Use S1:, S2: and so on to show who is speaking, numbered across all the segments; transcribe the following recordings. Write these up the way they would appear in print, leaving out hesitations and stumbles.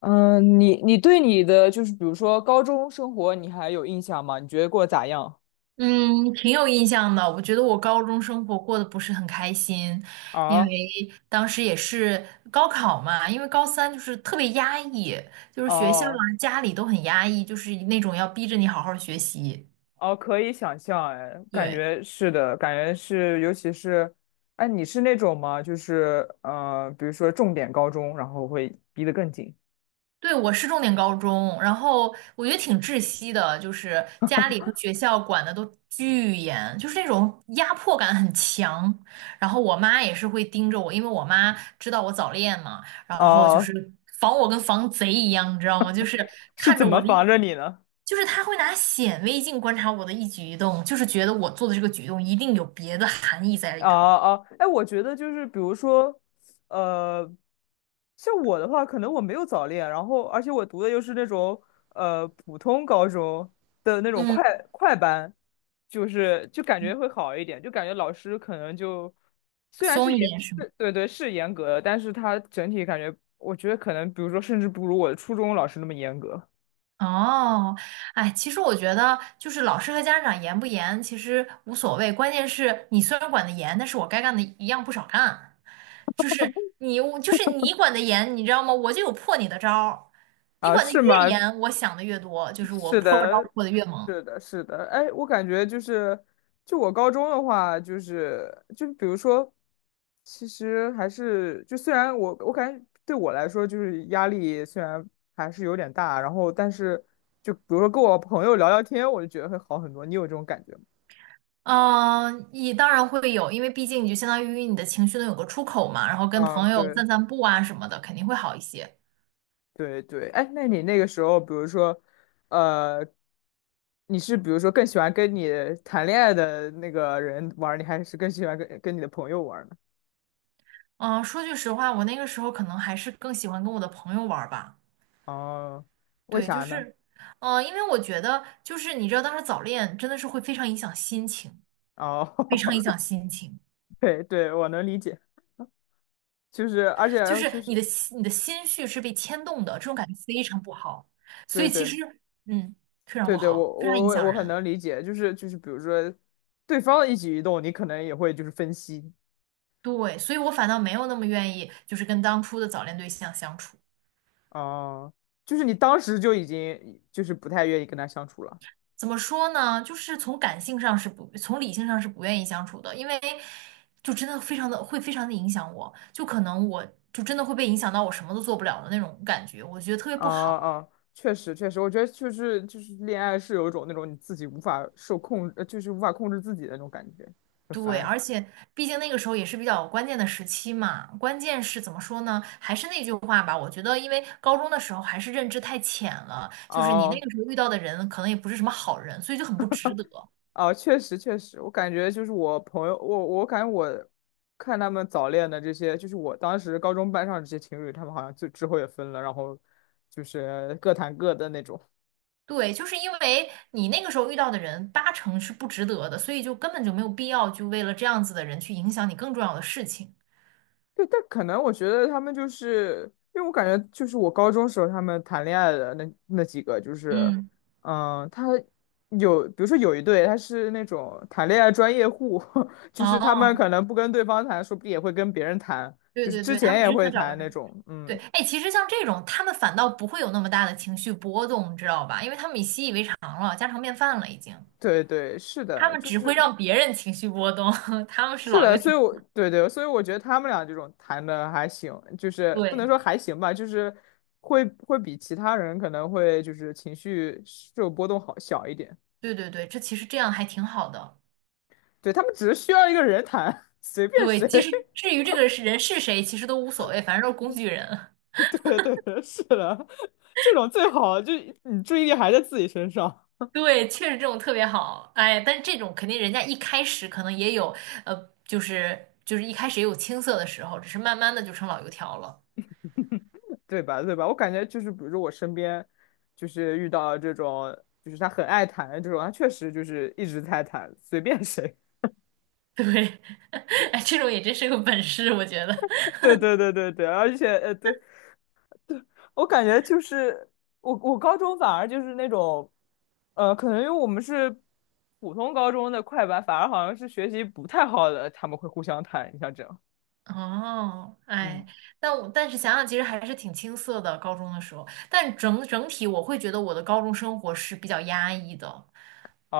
S1: 嗯，你对你的就是比如说高中生活，你还有印象吗？你觉得过得咋样？
S2: 嗯，挺有印象的。我觉得我高中生活过得不是很开心，因为
S1: 啊，
S2: 当时也是高考嘛，因为高三就是特别压抑，就是学校啊、
S1: 哦
S2: 家里都很压抑，就是那种要逼着你好好学习。
S1: 哦，可以想象，哎，感
S2: 对。
S1: 觉是的，感觉是，尤其是，哎，你是那种吗？就是比如说重点高中，然后会逼得更紧。
S2: 对，我是重点高中，然后我觉得挺窒息的，就是家里和学校管的都巨严，就是那种压迫感很强。然后我妈也是会盯着我，因为我妈知道我早恋嘛，然后就是
S1: 哦，
S2: 防我跟防贼一样，你知道吗？就是
S1: 是
S2: 看
S1: 怎
S2: 着
S1: 么
S2: 我的
S1: 防
S2: 一
S1: 着你呢？
S2: 就是她会拿显微镜观察我的一举一动，就是觉得我做的这个举动一定有别的含义在里
S1: 啊
S2: 头。
S1: 啊！哎，我觉得就是比如说，呃，像我的话，可能我没有早恋，然后而且我读的又是那种普通高中的那种
S2: 嗯，
S1: 快班，就是感觉会好一点，就感觉老师可能就虽然
S2: 松
S1: 是
S2: 一
S1: 严
S2: 点是吗？
S1: 是对对是严格的，但是他整体感觉，我觉得可能比如说甚至不如我的初中老师那么严格。
S2: 哦，哎，其实我觉得就是老师和家长严不严其实无所谓，关键是你虽然管得严，但是我该干的一样不少干。就是你管得严，你知道吗？我就有破你的招儿。你
S1: 啊，
S2: 管得
S1: 是
S2: 越
S1: 吗？
S2: 严，我想的越多，就 是我
S1: 是
S2: 破招
S1: 的，
S2: 破的越猛。
S1: 是的，是的，哎，我感觉就是，就我高中的话，就是比如说，其实还是就虽然我感觉对我来说就是压力虽然还是有点大，然后但是就比如说跟我朋友聊聊天，我就觉得会好很多。你有这种感觉吗？
S2: 嗯，你当然会有，因为毕竟你就相当于你的情绪能有个出口嘛，然后跟
S1: 嗯，
S2: 朋友
S1: 对
S2: 散散步啊什么的，肯定会好一些。
S1: 对对，哎，那你那个时候，比如说，呃，你是比如说更喜欢跟你谈恋爱的那个人玩儿，你还是更喜欢跟你的朋友玩儿呢？
S2: 嗯，说句实话，我那个时候可能还是更喜欢跟我的朋友玩儿吧。
S1: 哦，为
S2: 对，就
S1: 啥呢？
S2: 是，因为我觉得，就是你知道，当时早恋真的是会非常影响心情，
S1: 哦，
S2: 非常影响 心情，
S1: 对对，我能理解，就是而且
S2: 就是
S1: 就是
S2: 你的心绪是被牵动的，这种感觉非常不好。所
S1: 对
S2: 以其
S1: 对
S2: 实，嗯，非常
S1: 对
S2: 不
S1: 对，我
S2: 好，非常
S1: 我
S2: 影
S1: 我
S2: 响
S1: 我很
S2: 人。
S1: 能理解，就是就是比如说对方的一举一动，你可能也会就是分析。
S2: 对，所以我反倒没有那么愿意，就是跟当初的早恋对象相处。
S1: 哦、就是你当时就已经就是不太愿意跟他相处了。
S2: 怎么说呢？从理性上是不愿意相处的，因为就真的非常的影响我，就可能我就真的会被影响到我什么都做不了的那种感觉，我觉得特别
S1: 啊、
S2: 不好。
S1: 啊、确实确实，我觉得就是恋爱是有一种那种你自己无法受控，就是无法控制自己的那种感觉，很
S2: 对，
S1: 烦。
S2: 而且毕竟那个时候也是比较关键的时期嘛，关键是怎么说呢？还是那句话吧，我觉得因为高中的时候还是认知太浅了，就是你那
S1: 哦
S2: 个时候遇到的人可能也不是什么好人，所以就很不值得。
S1: 啊，确实确实，我感觉就是我朋友，我感觉我看他们早恋的这些，就是我当时高中班上这些情侣，他们好像就之后也分了，然后就是各谈各的那种。
S2: 对，就是因为你那个时候遇到的人八成是不值得的，所以就根本就没有必要就为了这样子的人去影响你更重要的事情。
S1: 对，但可能我觉得他们就是，因为我感觉就是我高中时候他们谈恋爱的那几个，就是，
S2: 嗯，
S1: 嗯，他有，比如说有一对他是那种谈恋爱专业户，就是他们
S2: 哦，
S1: 可能不跟对方谈，说不定也会跟别人谈，
S2: 对
S1: 就是
S2: 对
S1: 之
S2: 对，他
S1: 前
S2: 们
S1: 也
S2: 只
S1: 会
S2: 想找个
S1: 谈那
S2: 人。
S1: 种，
S2: 对，
S1: 嗯。
S2: 哎，其实像这种，他们反倒不会有那么大的情绪波动，你知道吧？因为他们已习以为常了，家常便饭了已经。
S1: 对对，是
S2: 他
S1: 的，
S2: 们
S1: 就
S2: 只会
S1: 是
S2: 让别人情绪波动，他们是
S1: 是
S2: 老
S1: 的，
S2: 油
S1: 所以
S2: 条。
S1: 我对对，所以我觉得他们俩这种谈的还行，就是不能
S2: 对，
S1: 说还行吧，就是会比其他人可能会就是情绪受波动好小一点。
S2: 对对对，这其实这样还挺好的。
S1: 对，他们只是需要一个人谈，随便
S2: 对，
S1: 谁。
S2: 其 实至于这个是人是谁，其实都无所谓，反正都是工具人。
S1: 对对，是的，这种最好，就你注意力还在自己身上，
S2: 对，确实这种特别好。哎但这种肯定人家一开始可能也有，就是就是一开始也有青涩的时候，只是慢慢的就成老油条了。
S1: 对吧？对吧？我感觉就是，比如说我身边就是遇到这种，就是他很爱谈的这种，他确实就是一直在谈，随便谁。
S2: 对，哎，这种也真是个本事，我觉得。
S1: 对对对对对，而且对，我感觉就是我高中反而就是那种可能因为我们是普通高中的快班，反而好像是学习不太好的，他们会互相谈，你像这样。
S2: 哦，
S1: 嗯，
S2: 哎，但是想想，其实还是挺青涩的，高中的时候。但整体，我会觉得我的高中生活是比较压抑的，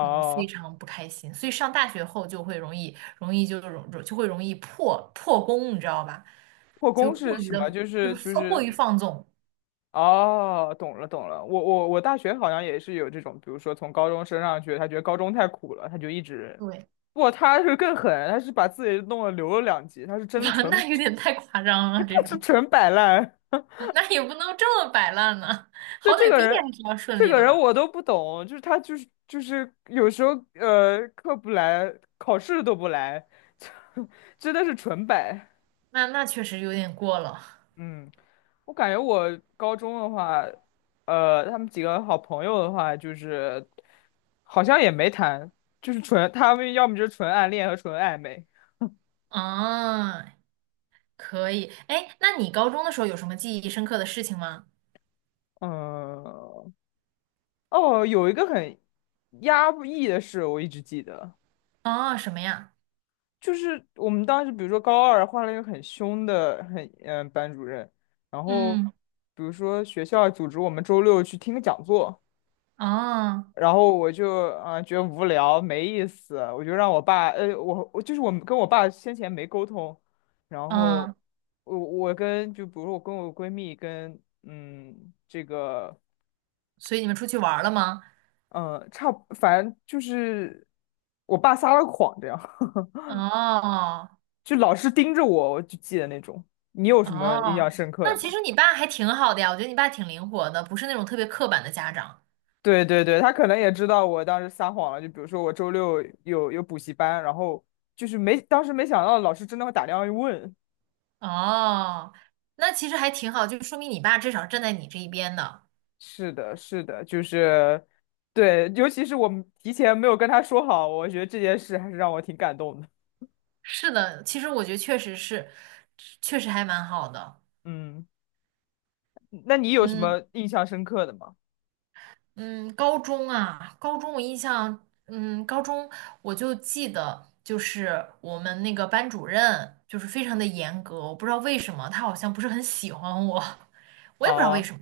S2: 嗯，非常不开心。所以上大学后就会容易破功，你知道吧？
S1: 破
S2: 就
S1: 功
S2: 过
S1: 是
S2: 于
S1: 什么？
S2: 的，
S1: 就
S2: 就是
S1: 是就
S2: 放过于
S1: 是
S2: 放纵。
S1: 哦，懂了懂了，我大学好像也是有这种，比如说从高中升上去，他觉得高中太苦了，他就一直
S2: 对，
S1: 不，他是更狠，他是把自己弄了留了两级，他是真的 纯，
S2: 那有点太夸张了，这
S1: 他是
S2: 种，
S1: 纯摆烂。
S2: 那也不能这么摆烂呢，
S1: 对
S2: 好
S1: 这
S2: 歹
S1: 个
S2: 毕业
S1: 人，
S2: 还是要顺
S1: 这
S2: 利
S1: 个
S2: 的
S1: 人
S2: 吧？
S1: 我都不懂，就是他就是有时候课不来，考试都不来，真的是纯摆。
S2: 那确实有点过了，
S1: 嗯，我感觉我高中的话，他们几个好朋友的话，就是好像也没谈，就是纯他们要么就是纯暗恋和纯暧昧。
S2: 啊，可以，哎，那你高中的时候有什么记忆深刻的事情吗？
S1: 嗯，哦，有一个很压抑的事，我一直记得。
S2: 啊，什么呀？
S1: 就是我们当时，比如说高二换了一个很凶的很班主任，然后
S2: 嗯，
S1: 比如说学校组织我们周六去听个讲座，
S2: 啊
S1: 然后我就觉得无聊没意思，我就让我爸我就是我跟我爸先前没沟通，然后
S2: 嗯，
S1: 我跟就比如说我跟我闺蜜跟这个
S2: 所以你们出去玩儿了吗？
S1: 差不反正就是我爸撒了谎这样，
S2: 哦，
S1: 就老是盯着我，我就记得那种。你有什么印
S2: 哦，
S1: 象深刻
S2: 那
S1: 的
S2: 其
S1: 吗？
S2: 实你爸还挺好的呀，我觉得你爸挺灵活的，不是那种特别刻板的家长。
S1: 对对对，他可能也知道我当时撒谎了，就比如说我周六有补习班，然后就是没，当时没想到老师真的会打电话问。
S2: 哦，那其实还挺好，就说明你爸至少站在你这一边的。
S1: 是的，是的，就是，对，尤其是我们提前没有跟他说好，我觉得这件事还是让我挺感动的。
S2: 是的，其实我觉得确实是，确实还蛮好的。
S1: 嗯，那你有什
S2: 嗯
S1: 么印象深刻的吗？
S2: 嗯，高中啊，高中我就记得，就是我们那个班主任就是非常的严格，我不知道为什么，他好像不是很喜欢我，我也不知道为
S1: 哦
S2: 什么。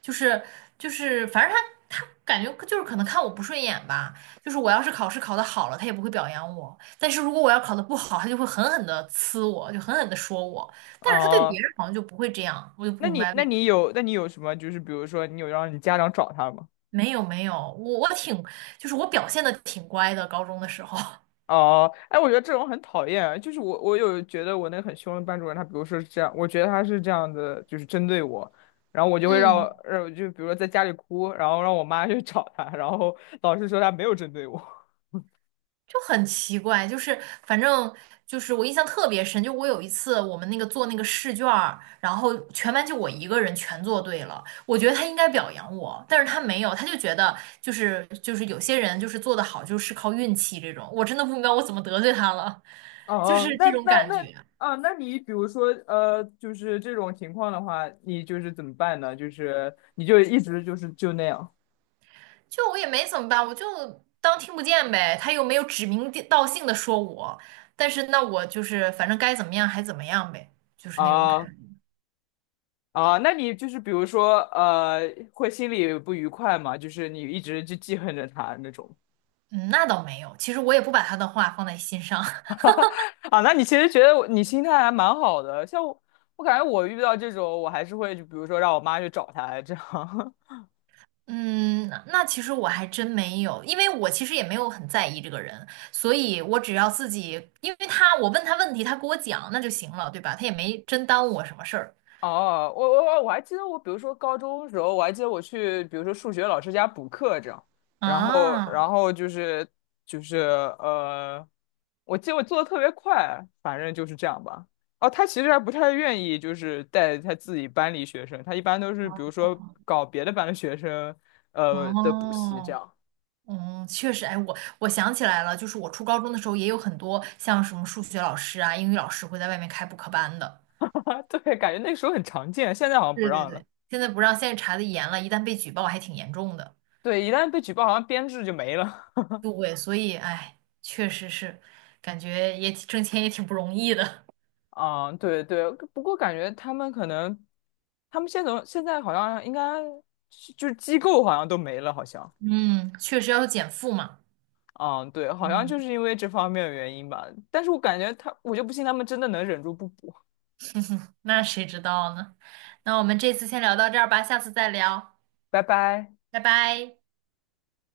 S2: 就是反正他感觉就是可能看我不顺眼吧。就是我要是考试考得好了，他也不会表扬我；但是如果我要考得不好，他就会狠狠的呲我，就狠狠的说我。但是他对别
S1: 哦，
S2: 人好像就不会这样，我就
S1: 那
S2: 不明
S1: 你
S2: 白为
S1: 那
S2: 什么。
S1: 你有那你有什么就是比如说你有让你家长找他吗？
S2: 没有没有，我表现的挺乖的，高中的时候。
S1: 哦，哎，我觉得这种很讨厌。就是我有觉得我那个很凶的班主任，他比如说是这样，我觉得他是这样的，就是针对我，然后我就会让，
S2: 嗯
S1: 让就比如说在家里哭，然后让我妈去找他，然后老师说他没有针对我。
S2: 就很奇怪，就是反正就是我印象特别深，就我有一次我们那个做那个试卷儿然后全班就我一个人全做对了，我觉得他应该表扬我，但是他没有，他就觉得就是有些人就是做得好就是靠运气这种，我真的不明白我怎么得罪他了，
S1: 哦
S2: 就是
S1: 哦，那
S2: 这种
S1: 那
S2: 感
S1: 那
S2: 觉，
S1: 啊，那你比如说就是这种情况的话，你就是怎么办呢？就是你就一直就是就那样
S2: 就我也没怎么办，我就当听不见呗，他又没有指名地道姓的说我，但是那我就是反正该怎么样还怎么样呗，就是那种感
S1: 啊
S2: 觉。
S1: 啊，那你就是比如说会心里不愉快嘛？就是你一直就记恨着他那种。
S2: 嗯，那倒没有。其实我也不把他的话放在心上。
S1: 啊，那你其实觉得你心态还蛮好的，像我，我感觉我遇到这种，我还是会就比如说让我妈去找他这样。
S2: 嗯，那那其实我还真没有，因为我其实也没有很在意这个人，所以我只要自己，因为他，我问他问题，他给我讲，那就行了，对吧？他也没真耽误我什么事儿
S1: 哦，我还记得我，比如说高中的时候，我还记得我去，比如说数学老师家补课这样，然后
S2: 啊。
S1: 就是就是呃，我记得我做的特别快，反正就是这样吧。哦，他其实还不太愿意，就是带他自己班里学生，他一般都是比如说搞别的班的学生，的补习这
S2: 哦，
S1: 样。
S2: 嗯，确实，哎，我我想起来了，就是我初高中的时候也有很多像什么数学老师啊、英语老师会在外面开补课班的。
S1: 啊，对，感觉那个时候很常见，现在好像不
S2: 对对
S1: 让了。
S2: 对，现在不让，现在查的严了，一旦被举报还挺严重的。
S1: 对，一旦被举报，好像编制就没了。
S2: 对，所以哎，确实是，感觉也挺挣钱也挺不容易的。
S1: 啊，对对，不过感觉他们可能，他们现在好像应该是就是机构好像都没了，好像。
S2: 嗯，确实要有减负嘛。
S1: 嗯，对，好像
S2: 嗯，
S1: 就是因为这方面的原因吧。但是我感觉他，我就不信他们真的能忍住不补。
S2: 那谁知道呢？那我们这次先聊到这儿吧，下次再聊，
S1: 拜拜。
S2: 拜拜。